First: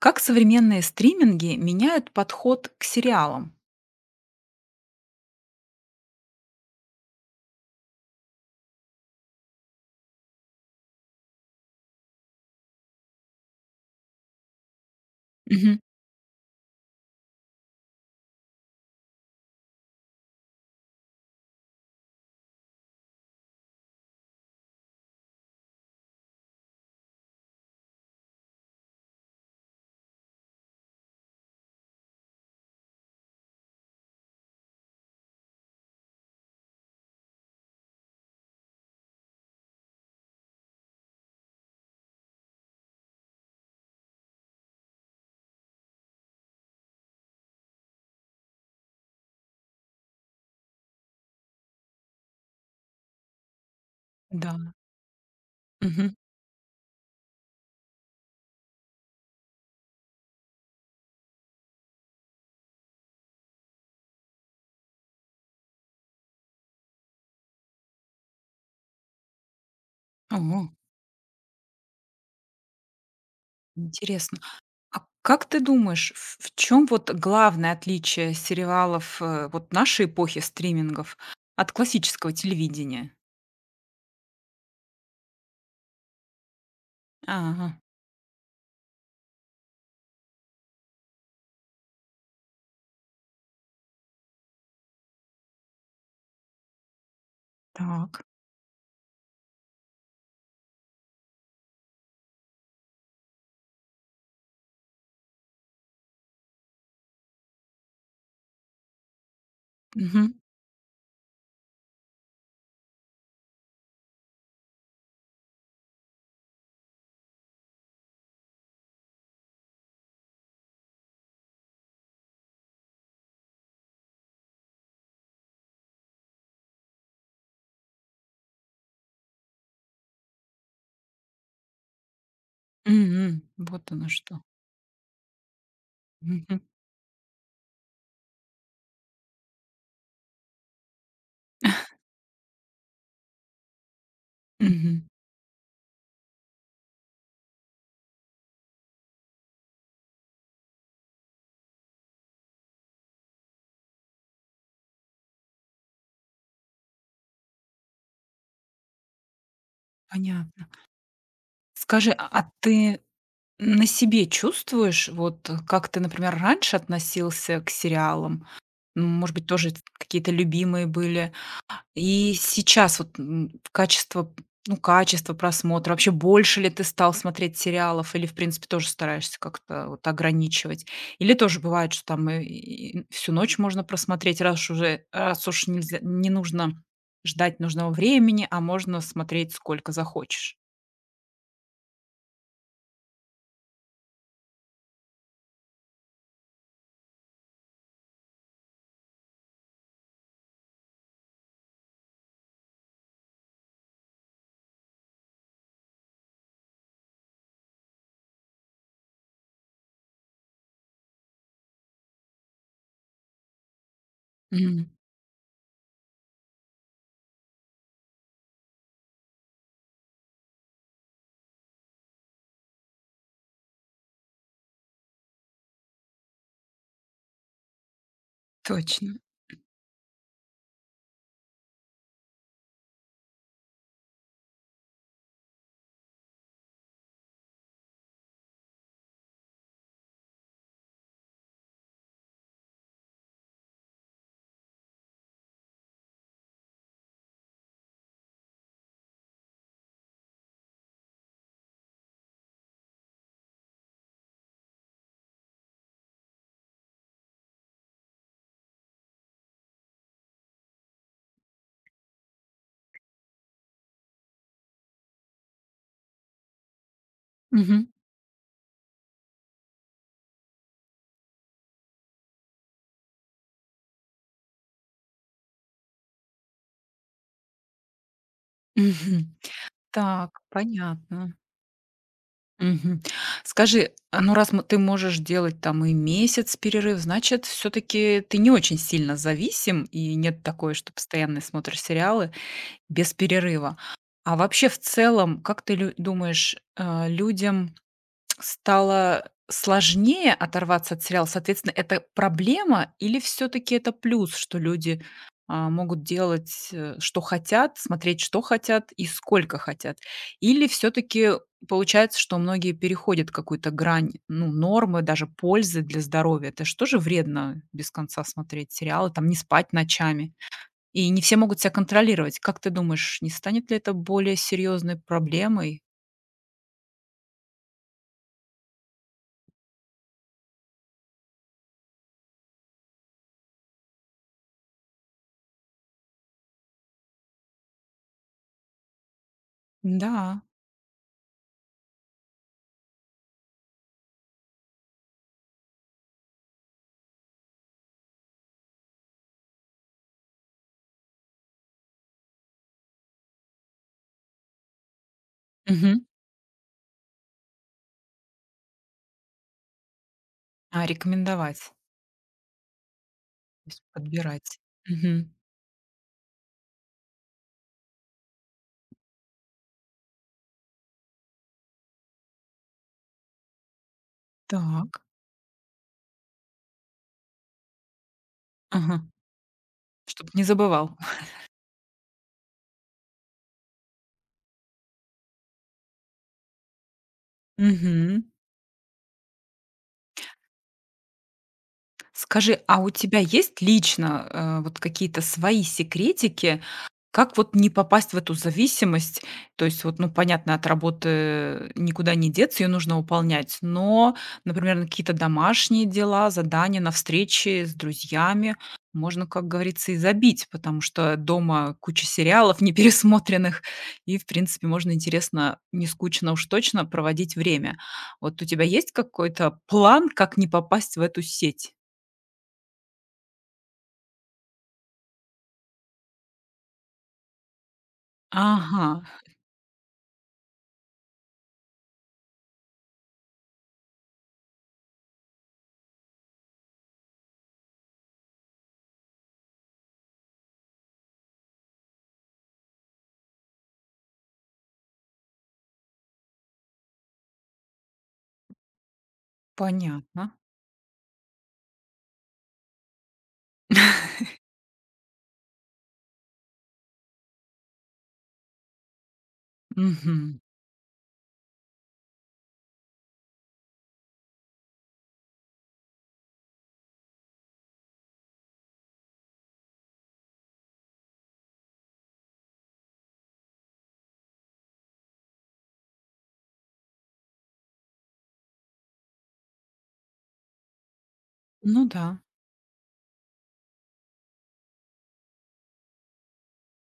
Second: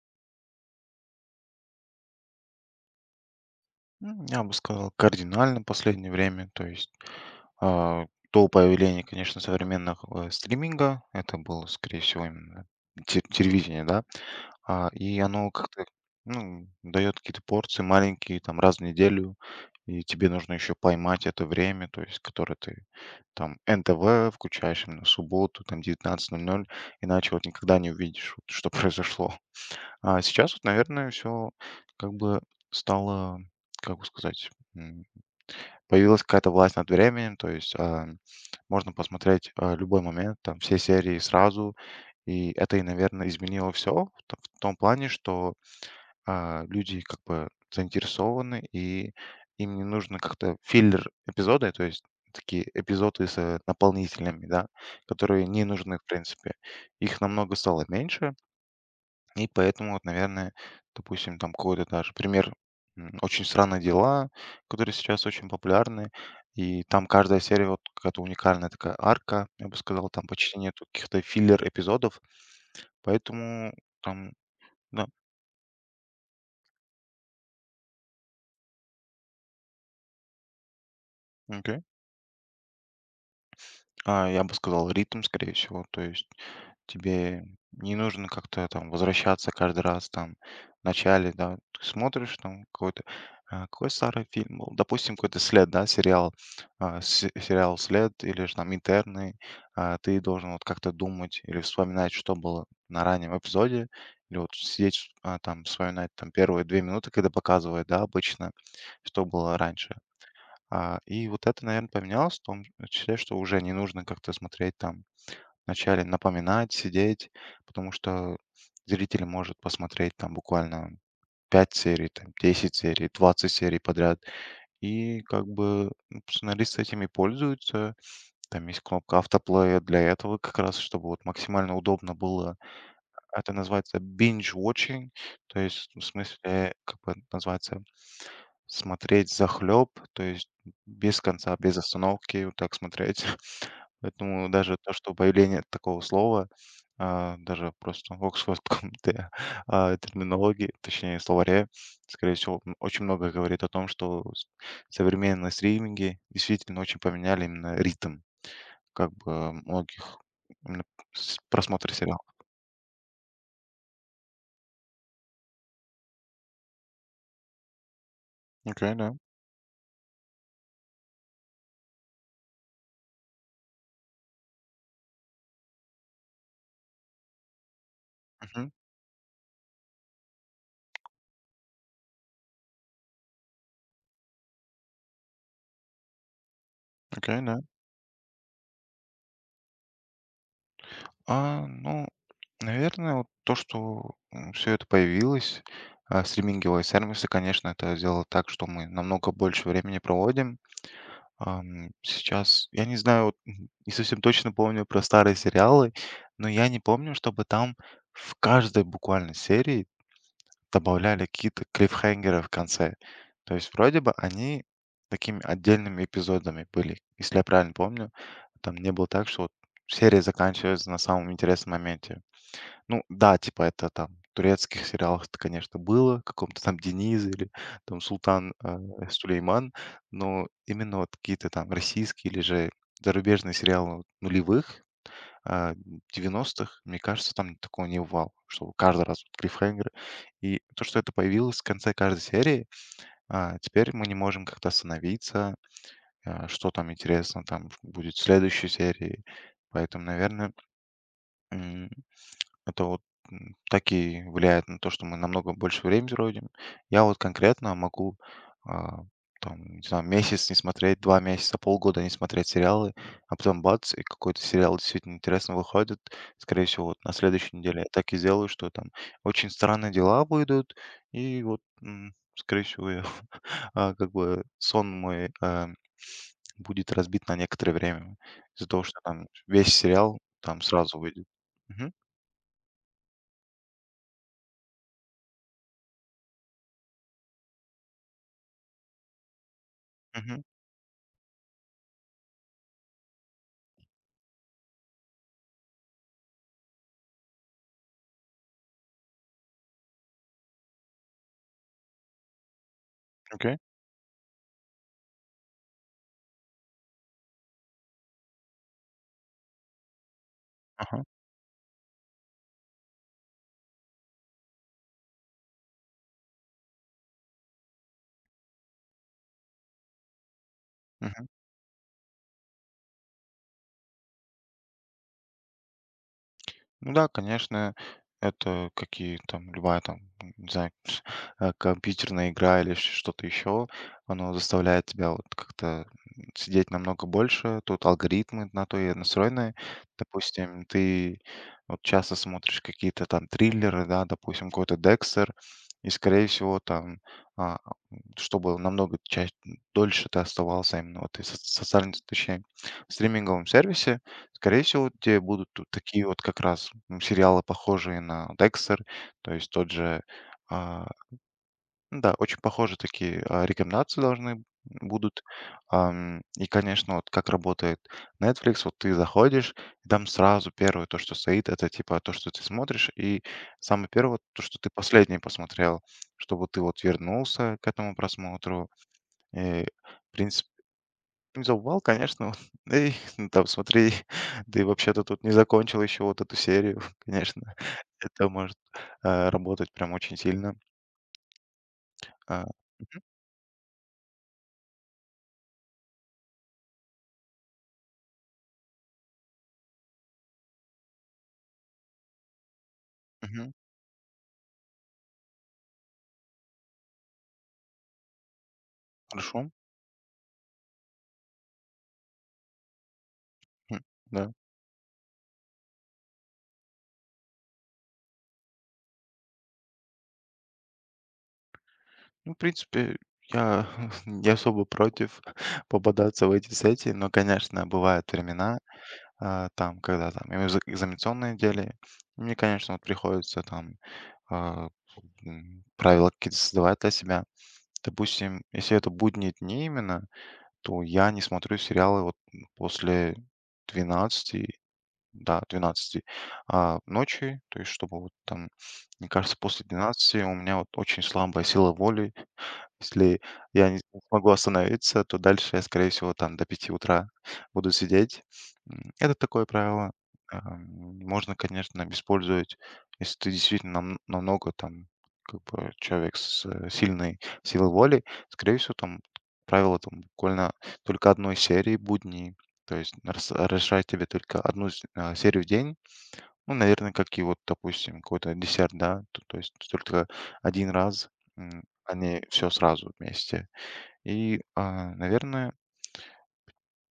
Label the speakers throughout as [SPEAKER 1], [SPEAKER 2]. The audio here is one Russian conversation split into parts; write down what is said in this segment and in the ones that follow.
[SPEAKER 1] Как современные стриминги меняют подход к сериалам?
[SPEAKER 2] Я бы сказал, кардинально в последнее время. То есть а, до появления, конечно, современных стриминга, это было, скорее всего, именно телевидение, да. И оно
[SPEAKER 1] Мгм.
[SPEAKER 2] как-то, ну, дает какие-то порции маленькие, там, раз в неделю, и тебе нужно еще поймать это время, то есть, которое ты там НТВ включаешь именно в субботу, там, 19:00, иначе вот никогда не увидишь, вот, что произошло. А сейчас вот, наверное, все как бы стало, как бы сказать, м, появилась какая-то власть над временем, то есть, можно посмотреть, любой момент, там, все серии сразу. И это наверное, изменило все в том плане, что, люди как бы заинтересованы, и им не нужно как-то филлер эпизоды, то есть такие эпизоды с, наполнителями,
[SPEAKER 1] Да.
[SPEAKER 2] да, которые не нужны в
[SPEAKER 1] Мгм.
[SPEAKER 2] принципе. Их намного стало меньше, и поэтому вот, наверное, допустим, там какой-то даже пример, «Очень странные дела», которые сейчас очень популярны, и там каждая серия вот какая-то уникальная такая арка, я бы сказал, там
[SPEAKER 1] О,
[SPEAKER 2] почти нету каких-то филлер-эпизодов, поэтому там,
[SPEAKER 1] интересно. А
[SPEAKER 2] да,
[SPEAKER 1] как ты думаешь, в чем вот главное отличие сериалов, вот нашей эпохи стримингов от
[SPEAKER 2] окей.
[SPEAKER 1] классического телевидения?
[SPEAKER 2] Я бы сказал, ритм, скорее всего. То есть тебе
[SPEAKER 1] Ага,
[SPEAKER 2] не нужно как-то там возвращаться каждый раз там в начале, да. Ты смотришь там какой-то, какой старый фильм был, допустим, какой-то след, да, сериал, сериал след
[SPEAKER 1] так.
[SPEAKER 2] или же там интерны, ты должен вот как-то думать или вспоминать, что было на раннем эпизоде, или вот сидеть, там вспоминать там первые 2 минуты, когда показывают, да, обычно, что было раньше.
[SPEAKER 1] Мгм.
[SPEAKER 2] И вот это, наверное, поменялось в том числе, что уже не нужно как-то смотреть там вначале, напоминать, сидеть, потому что зритель может посмотреть там буквально 5 серий, там 10 серий, 20 серий подряд. И как бы, ну, сценаристы этими пользуются. Там есть кнопка автоплея для этого как раз, чтобы вот максимально удобно было.
[SPEAKER 1] Мгм.
[SPEAKER 2] Это
[SPEAKER 1] Вот
[SPEAKER 2] называется
[SPEAKER 1] оно что.
[SPEAKER 2] binge watching, то есть в
[SPEAKER 1] Мгм.
[SPEAKER 2] смысле, как бы это называется, смотреть захлеб, то есть без конца, без остановки, вот так смотреть. Поэтому даже то,
[SPEAKER 1] Мгм.
[SPEAKER 2] что появление такого слова, даже просто в оксфордском терминологии, точнее словаре, скорее всего, очень много говорит о том, что современные стриминги действительно очень поменяли именно ритм, как бы многих
[SPEAKER 1] Понятно.
[SPEAKER 2] именно просмотра
[SPEAKER 1] Скажи,
[SPEAKER 2] сериала.
[SPEAKER 1] а ты на себе чувствуешь, вот, как ты, например, раньше относился к сериалам?
[SPEAKER 2] Окей, да.
[SPEAKER 1] Может быть, тоже какие-то любимые были. И сейчас вот, качество, ну, качество просмотра, вообще больше ли ты стал смотреть сериалов или, в принципе, тоже стараешься как-то вот ограничивать? Или тоже бывает, что там и всю ночь можно просмотреть, раз уж нельзя не нужно
[SPEAKER 2] Окей, да.
[SPEAKER 1] ждать нужного времени, а можно смотреть сколько захочешь?
[SPEAKER 2] Ну, наверное, вот то, что все это появилось, стриминговые сервисы, конечно, это сделало так, что мы намного больше времени проводим. Сейчас, я не знаю, вот, не совсем точно помню про старые сериалы, но я не помню, чтобы там в каждой буквально серии добавляли какие-то клиффхенгеры в конце. То есть вроде бы они
[SPEAKER 1] М,
[SPEAKER 2] такими отдельными эпизодами были, если я правильно помню. Там не было так, что вот серия заканчивается на самом интересном моменте. Ну да, типа это там в турецких сериалах это, конечно, было, в каком-то там Дениз или там Султан,
[SPEAKER 1] точно.
[SPEAKER 2] Сулейман, но именно вот какие-то там российские или же зарубежные сериалы нулевых, а, 90-х, мне кажется, там такого не бывало, чтобы каждый раз вот клиффхенгеры. И то, что это появилось в конце каждой серии, теперь мы не можем как-то остановиться, что там интересно там будет в следующей серии. Поэтому, наверное, М, это вот, так и влияет на то, что мы намного больше времени проводим. Я вот конкретно могу, а, там, не знаю, месяц не смотреть, 2 месяца, полгода не смотреть сериалы, а потом бац, и какой-то сериал действительно интересно выходит. Скорее всего, вот на следующей неделе я
[SPEAKER 1] Мгм,
[SPEAKER 2] так и сделаю, что там очень странные дела выйдут, и вот, скорее всего, я, как бы сон мой, будет разбит на некоторое время из-за того, что там
[SPEAKER 1] мгм.
[SPEAKER 2] весь сериал
[SPEAKER 1] Так,
[SPEAKER 2] там сразу выйдет.
[SPEAKER 1] понятно.
[SPEAKER 2] Мгм,
[SPEAKER 1] Мгм. Скажи, а, ну, раз мо ты можешь делать там и месяц перерыв, значит, все таки ты не очень сильно зависим, и
[SPEAKER 2] мгм.
[SPEAKER 1] нет такое, что постоянно смотришь сериалы без перерыва. А вообще, в целом, как ты лю думаешь, людям стало сложнее оторваться от сериала? Соответственно, это проблема или все
[SPEAKER 2] Окей.
[SPEAKER 1] таки это плюс, что люди, могут делать, что хотят, смотреть, что хотят и сколько хотят? Или все
[SPEAKER 2] Ага.
[SPEAKER 1] таки получается, что многие переходят какую-то грань, ну, нормы, даже пользы для здоровья? Это что же тоже вредно без конца смотреть сериалы, там, не спать ночами. И не
[SPEAKER 2] Мгм.
[SPEAKER 1] все могут себя контролировать. Как ты думаешь, не станет ли это более серьезной проблемой?
[SPEAKER 2] Ну да, конечно, это какие там, любая там, не знаю, компьютерная игра или что-то еще, оно заставляет тебя вот как-то, сидеть намного больше. Тут алгоритмы на то и настроены.
[SPEAKER 1] Да.
[SPEAKER 2] Допустим, ты вот часто смотришь какие-то там триллеры, да, допустим, какой-то Декстер, и, скорее всего, там, а, чтобы намного чаще, дольше ты оставался именно вот и социальном, точнее, в стриминговом сервисе, скорее всего, тебе будут тут
[SPEAKER 1] Мгм.
[SPEAKER 2] такие вот как раз, сериалы, похожие на Dexter, то есть тот же, а,
[SPEAKER 1] А, рекомендовать.
[SPEAKER 2] ну да, очень похожие такие,
[SPEAKER 1] То есть
[SPEAKER 2] рекомендации должны
[SPEAKER 1] подбирать.
[SPEAKER 2] будут.
[SPEAKER 1] Мгм.
[SPEAKER 2] И, конечно, вот как работает Netflix, вот ты заходишь, и там сразу первое то, что стоит, это типа то, что ты смотришь, и самое первое, вот то, что ты
[SPEAKER 1] Так.
[SPEAKER 2] последнее посмотрел, чтобы ты вот вернулся к этому просмотру.
[SPEAKER 1] Ага.
[SPEAKER 2] Э,
[SPEAKER 1] Чтоб не
[SPEAKER 2] принцип
[SPEAKER 1] забывал.
[SPEAKER 2] "Принцовал", конечно, да. И, ну, там смотри, ты вообще-то тут не закончил еще вот эту серию, конечно.
[SPEAKER 1] Мгм.
[SPEAKER 2] Это может, работать прям очень сильно. А,
[SPEAKER 1] Скажи, а у тебя есть лично, вот какие-то свои секретики, как вот не попасть в эту зависимость? То есть вот, ну, понятно, от работы никуда не деться, ее нужно
[SPEAKER 2] мгм,
[SPEAKER 1] выполнять, но, например, на какие-то домашние дела, задания, на встречи с друзьями можно,
[SPEAKER 2] хорошо.
[SPEAKER 1] как говорится, и забить, потому что дома куча сериалов непересмотренных,
[SPEAKER 2] Хм,
[SPEAKER 1] и, в
[SPEAKER 2] да.
[SPEAKER 1] принципе, можно интересно, не скучно уж точно проводить время. Вот у тебя есть какой-то план, как не попасть в эту сеть?
[SPEAKER 2] Ну, в принципе, я не особо против попадаться в эти сети, но, конечно, бывают времена,
[SPEAKER 1] Ага,
[SPEAKER 2] там, когда там экзаменационные дели. Мне, конечно, вот приходится там, а, правила какие-то создавать для себя. Допустим, если это будние дни именно, то я не смотрю сериалы вот после двенадцати, да, двенадцати, ночи, то есть чтобы вот там, мне кажется, после двенадцати у
[SPEAKER 1] понятно.
[SPEAKER 2] меня вот очень слабая сила воли, если я не смогу остановиться, то дальше я, скорее всего, там до 5 утра буду сидеть. Это такое правило.
[SPEAKER 1] Мгм.
[SPEAKER 2] Ам, Можно, конечно, использовать, если ты действительно намного там как бы человек с, сильной силой воли, скорее всего, там правило там буквально только одной серии будней, то есть разрешает тебе только одну серию в день, ну, наверное, как и вот, допустим, какой-то десерт, да, то, то есть только один раз,
[SPEAKER 1] Ну
[SPEAKER 2] а
[SPEAKER 1] да.
[SPEAKER 2] не все сразу вместе. И, наверное,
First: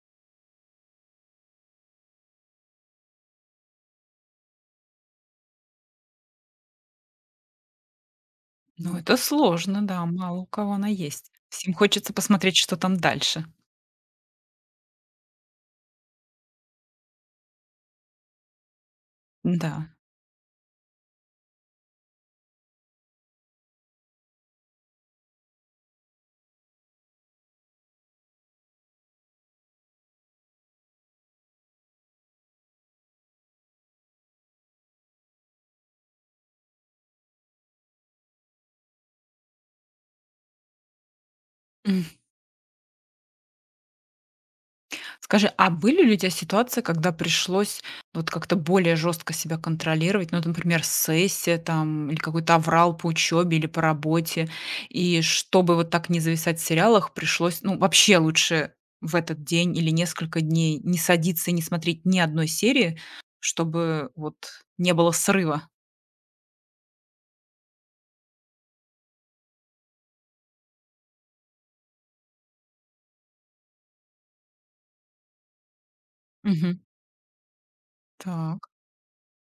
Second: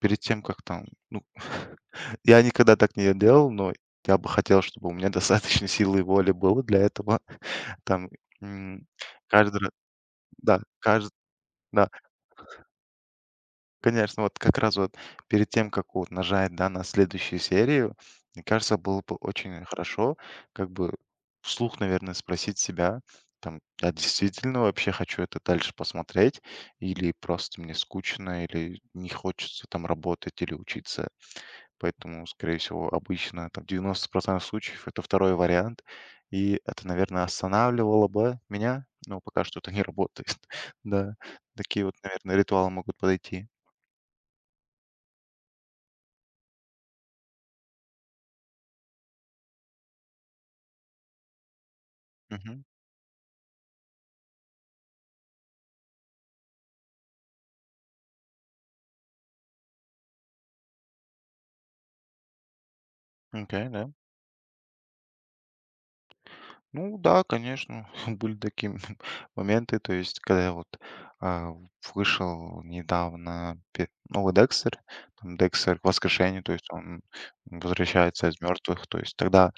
[SPEAKER 2] перед тем, как там, ну, я никогда так не делал, но я бы хотел, чтобы у меня достаточно силы и воли было для этого. Там, м,
[SPEAKER 1] Ну, это
[SPEAKER 2] каждый раз,
[SPEAKER 1] сложно, да, мало у
[SPEAKER 2] да,
[SPEAKER 1] кого она
[SPEAKER 2] каждый.
[SPEAKER 1] есть. Всем хочется посмотреть, что там дальше.
[SPEAKER 2] Конечно, вот как раз вот перед тем, как вот нажать, да, на следующую серию, мне кажется, было бы очень
[SPEAKER 1] Да.
[SPEAKER 2] хорошо как бы вслух, наверное, спросить себя, там, я действительно вообще хочу это дальше посмотреть или просто мне скучно, или не хочется там работать или учиться. Поэтому, скорее всего, обычно там 90% случаев это второй вариант. И это, наверное, останавливало бы меня, но пока что это не работает. Да, такие вот,
[SPEAKER 1] М.
[SPEAKER 2] наверное, ритуалы могут подойти.
[SPEAKER 1] Скажи, а были ли у тебя ситуации, когда пришлось вот как-то более жестко себя контролировать? Ну, например, сессия там или какой-то аврал по учебе или по работе. И чтобы вот так не зависать в сериалах, пришлось, ну, вообще лучше в этот день или несколько дней не садиться и не смотреть ни одной серии,
[SPEAKER 2] Окей, да.
[SPEAKER 1] чтобы вот не было срыва.
[SPEAKER 2] Ну да, конечно, были такие моменты, то есть, когда я вот, а, вышел недавно, новый Декстер, там Декстер Воскрешение, то есть
[SPEAKER 1] Мгм.
[SPEAKER 2] он возвращается из
[SPEAKER 1] Так.
[SPEAKER 2] мертвых, то есть тогда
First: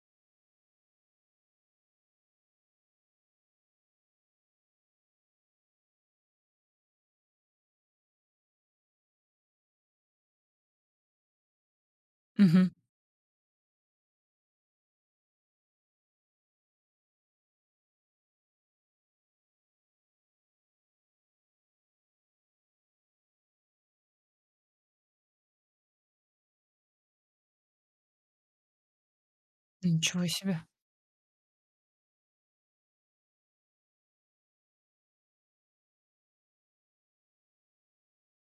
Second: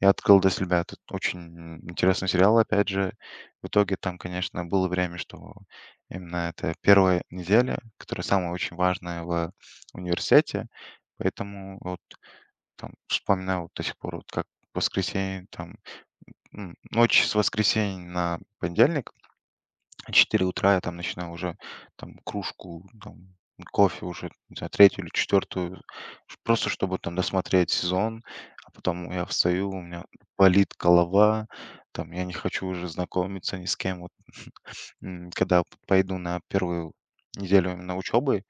[SPEAKER 2] я открыл для себя этот очень интересный сериал, опять же, в итоге там, конечно, было время, что именно это первая неделя, которая самая очень важная в университете, поэтому вот
[SPEAKER 1] Мгм.
[SPEAKER 2] там вспоминаю вот до сих пор, вот как воскресенье, там, ночь с воскресенья на понедельник, 4 утра я там начинаю уже там кружку, там, кофе уже, не знаю, 3-ю или четвертую, ш просто чтобы там досмотреть сезон. А потом я встаю, у меня
[SPEAKER 1] Ничего себе.
[SPEAKER 2] болит голова, там я не хочу уже знакомиться ни с кем. Вот, когда п пойду на первую неделю именно учебы.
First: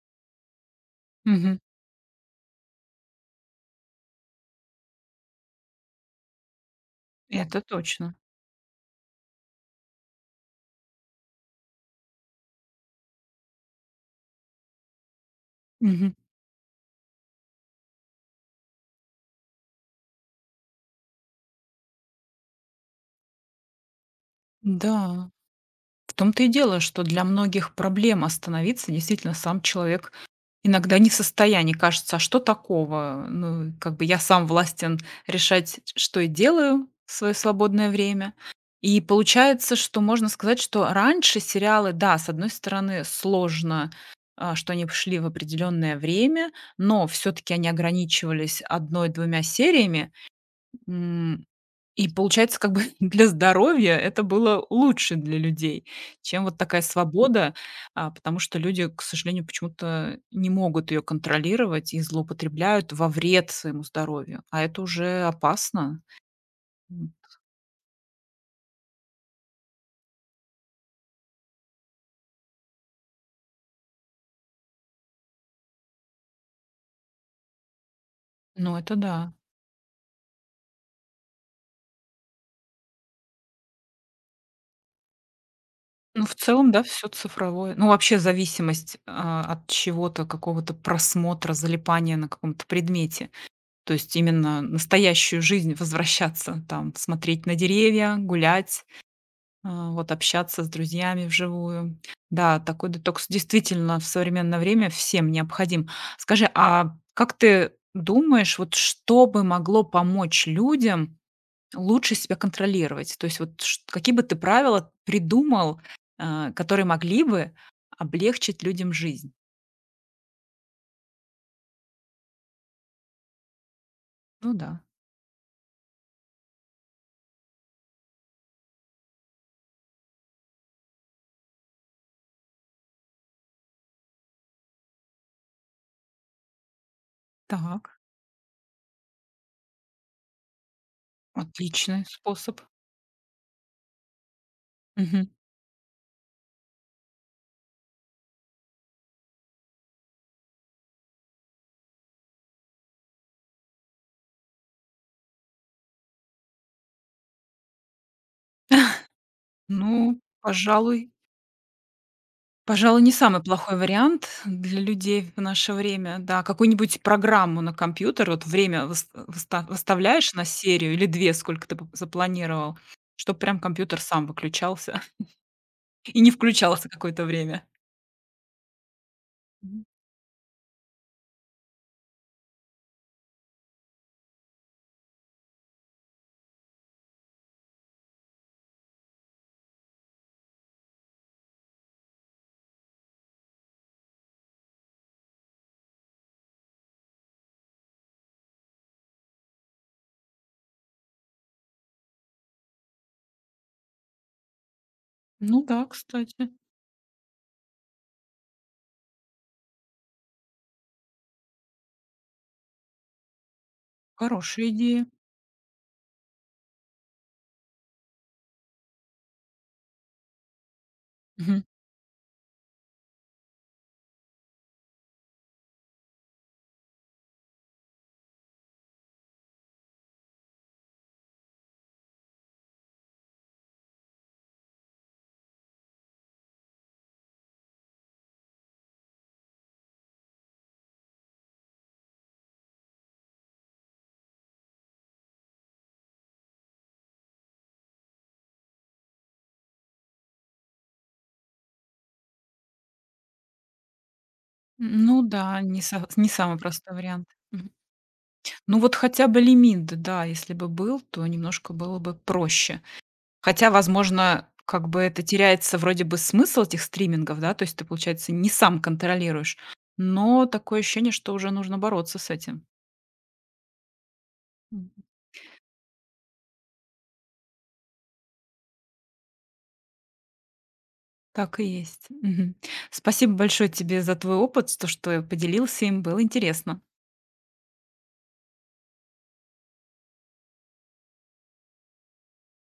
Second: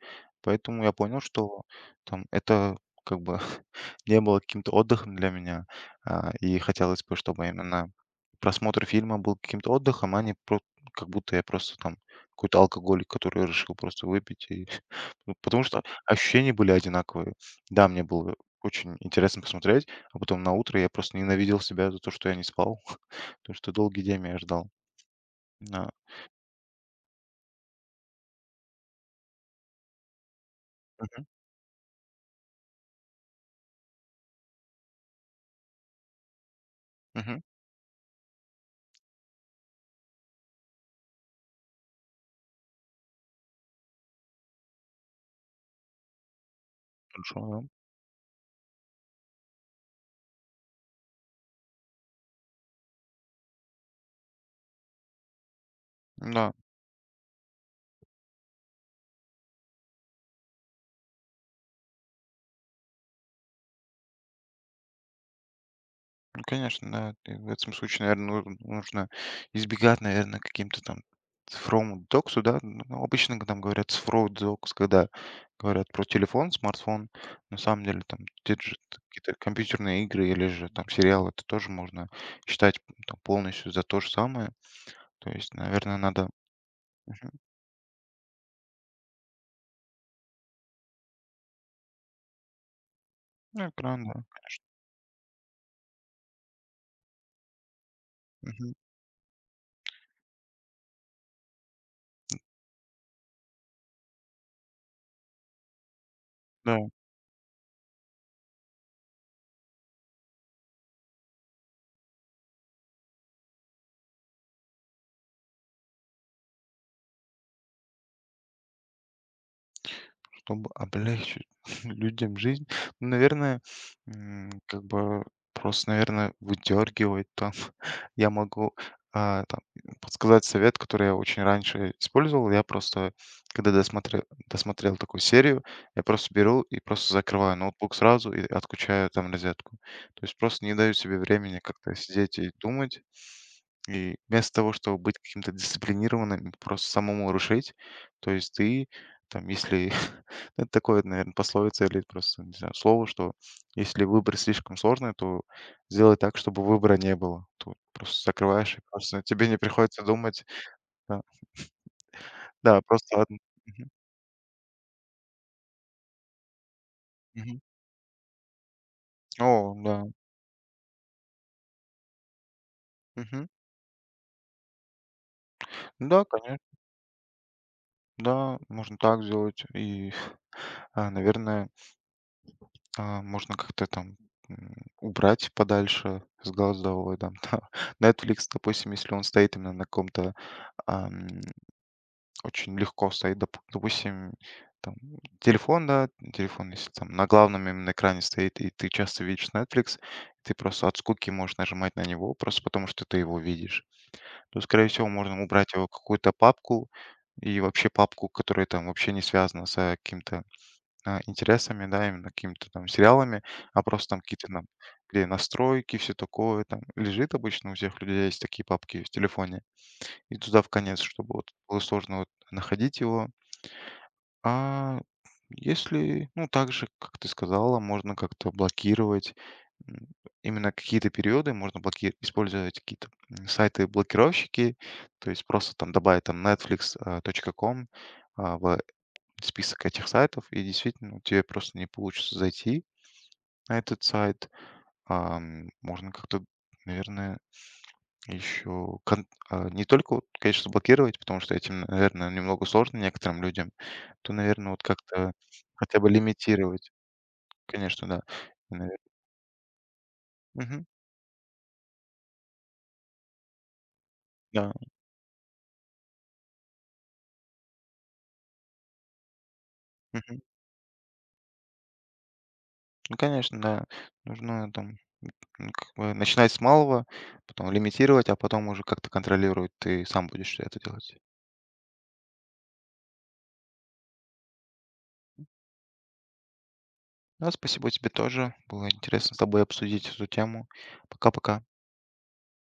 [SPEAKER 2] Поэтому я понял,
[SPEAKER 1] Мгм.
[SPEAKER 2] что там это как бы не было каким-то отдыхом для меня. И хотелось бы, чтобы
[SPEAKER 1] Это
[SPEAKER 2] именно
[SPEAKER 1] точно.
[SPEAKER 2] просмотр фильма был каким-то отдыхом, а не про как будто я просто там какой-то алкоголик, который решил просто выпить. И ну, потому что
[SPEAKER 1] Мгм.
[SPEAKER 2] ощущения были одинаковые. Да, мне было очень интересно посмотреть, а потом на утро я просто ненавидел себя за то, что я не спал, потому что долгий день меня ждал.
[SPEAKER 1] Да.
[SPEAKER 2] Да.
[SPEAKER 1] В том-то и дело, что для многих проблема остановиться. Действительно, сам человек иногда не в
[SPEAKER 2] Мгм.
[SPEAKER 1] состоянии. Кажется, а что такого? Ну, как бы я сам властен решать, что я делаю в свое
[SPEAKER 2] Мгм.
[SPEAKER 1] свободное время. И получается, что можно сказать, что раньше сериалы, да, с одной стороны, сложно, а, что они шли в определенное время, но
[SPEAKER 2] Хорошо,
[SPEAKER 1] все-таки они
[SPEAKER 2] да.
[SPEAKER 1] ограничивались одной-двумя сериями. М, и получается, как бы для здоровья это было лучше для людей, чем
[SPEAKER 2] Да,
[SPEAKER 1] вот такая свобода, потому что люди, к сожалению, почему-то не могут ее контролировать и злоупотребляют во вред своему здоровью, а это уже опасно.
[SPEAKER 2] ну, конечно,
[SPEAKER 1] М,
[SPEAKER 2] да. Ты в этом случае, наверное, нужно избегать, наверное, каким-то там цифровому детоксу, да. Ну, обычно там говорят цифровой детокс, когда говорят про телефон, смартфон. На самом деле там те же
[SPEAKER 1] ну, это
[SPEAKER 2] какие-то
[SPEAKER 1] да.
[SPEAKER 2] компьютерные игры или же там сериалы, это тоже можно считать там полностью за то же самое. То есть, наверное,
[SPEAKER 1] Ну,
[SPEAKER 2] надо...
[SPEAKER 1] в целом, да, все цифровое. Ну, вообще зависимость, от чего-то, какого-то просмотра, залипания на каком-то предмете.
[SPEAKER 2] Ну,
[SPEAKER 1] То
[SPEAKER 2] экран, да.
[SPEAKER 1] есть именно настоящую жизнь возвращаться, там, смотреть на деревья,
[SPEAKER 2] Мгм.
[SPEAKER 1] гулять, а, вот общаться с друзьями вживую. Да, такой детокс действительно в современное время всем необходим. Скажи,
[SPEAKER 2] Да.
[SPEAKER 1] а как ты думаешь, вот что бы могло помочь людям лучше себя контролировать? То есть вот ш- какие бы ты правила придумал, которые могли бы облегчить людям жизнь?
[SPEAKER 2] Чтобы облегчить людям жизнь. Ну, наверное,
[SPEAKER 1] Ну да.
[SPEAKER 2] как бы просто, наверное, выдергивать там. Я могу, там, подсказать совет, который я очень раньше использовал. Я просто, когда досмотрел, досмотрел такую серию, я просто беру и просто закрываю ноутбук
[SPEAKER 1] Так,
[SPEAKER 2] сразу и отключаю там розетку. То есть просто не даю себе времени как-то
[SPEAKER 1] отличный
[SPEAKER 2] сидеть и
[SPEAKER 1] способ.
[SPEAKER 2] думать. И вместо того, чтобы быть
[SPEAKER 1] Мгм.
[SPEAKER 2] каким-то дисциплинированным, и просто самому решить, то есть ты там, если это такое, наверное, пословица или просто, не знаю, слово, что если выбор слишком сложный, то сделай так, чтобы выбора не было. Тут просто закрываешь, и просто тебе не приходится
[SPEAKER 1] Ну,
[SPEAKER 2] думать.
[SPEAKER 1] пожалуй,
[SPEAKER 2] Да, да,
[SPEAKER 1] пожалуй, не
[SPEAKER 2] просто ладно.
[SPEAKER 1] самый плохой
[SPEAKER 2] Мгм,
[SPEAKER 1] вариант для людей в наше время. Да, какую-нибудь
[SPEAKER 2] мгм.
[SPEAKER 1] программу на компьютер, вот время
[SPEAKER 2] О, да.
[SPEAKER 1] выставляешь на серию или 2, сколько ты п запланировал, чтобы
[SPEAKER 2] Мгм.
[SPEAKER 1] прям компьютер сам выключался и
[SPEAKER 2] Да,
[SPEAKER 1] не
[SPEAKER 2] конечно.
[SPEAKER 1] включался какое-то время.
[SPEAKER 2] Да, можно так сделать.
[SPEAKER 1] Мгм.
[SPEAKER 2] И, наверное, можно как-то там, убрать подальше с глаз долой. Там, да. Netflix, допустим, если он стоит именно на каком-то, очень легко стоит, допустим, там, телефон, да, телефон, если там на главном именно экране стоит, и ты часто видишь Netflix, ты просто от скуки можешь нажимать на него, просто потому что ты его видишь. То, скорее всего, можно
[SPEAKER 1] Ну
[SPEAKER 2] убрать
[SPEAKER 1] да,
[SPEAKER 2] его в какую-то
[SPEAKER 1] кстати,
[SPEAKER 2] папку, и вообще папку, которая там вообще не связана с, какими-то, интересами, да, именно какими-то там сериалами, а просто там какие-то там,
[SPEAKER 1] хорошая идея.
[SPEAKER 2] где настройки, все такое, там лежит обычно у всех людей, есть такие папки в телефоне, и туда в конец, чтобы вот
[SPEAKER 1] Мгм.
[SPEAKER 2] было сложно вот находить его, а если, ну, так же, как ты сказала, можно как-то блокировать, м, именно какие-то периоды, можно использовать какие-то, сайты-блокировщики, то есть просто там добавить там netflix.com, в список этих сайтов, и действительно тебе просто не получится зайти на этот сайт. Можно как-то, наверное, еще не только, вот, конечно, блокировать, потому что этим, наверное, немного сложно некоторым людям, то, наверное, вот
[SPEAKER 1] Ну
[SPEAKER 2] как-то
[SPEAKER 1] да,
[SPEAKER 2] хотя бы
[SPEAKER 1] не самый
[SPEAKER 2] лимитировать.
[SPEAKER 1] простой вариант. Мгм.
[SPEAKER 2] Конечно, да.
[SPEAKER 1] Ну вот
[SPEAKER 2] Навер.
[SPEAKER 1] хотя бы лимит, да, если бы
[SPEAKER 2] Мгм.
[SPEAKER 1] был, то немножко было бы проще. Хотя, возможно,
[SPEAKER 2] Да.
[SPEAKER 1] как бы это теряется вроде бы смысл этих стримингов, да, то есть ты, получается, не сам контролируешь,
[SPEAKER 2] Мгм.
[SPEAKER 1] но такое ощущение, что уже нужно бороться с этим.
[SPEAKER 2] Ну, конечно, да. Нужно
[SPEAKER 1] М,
[SPEAKER 2] там, как бы начинать с малого, потом лимитировать, а потом уже как-то контролировать. Ты сам будешь это делать.
[SPEAKER 1] Так и есть. Мгм. Спасибо большое тебе за твой опыт, то, что поделился им, было интересно.
[SPEAKER 2] Да, спасибо тебе тоже. Было интересно с тобой обсудить эту тему. Пока-пока.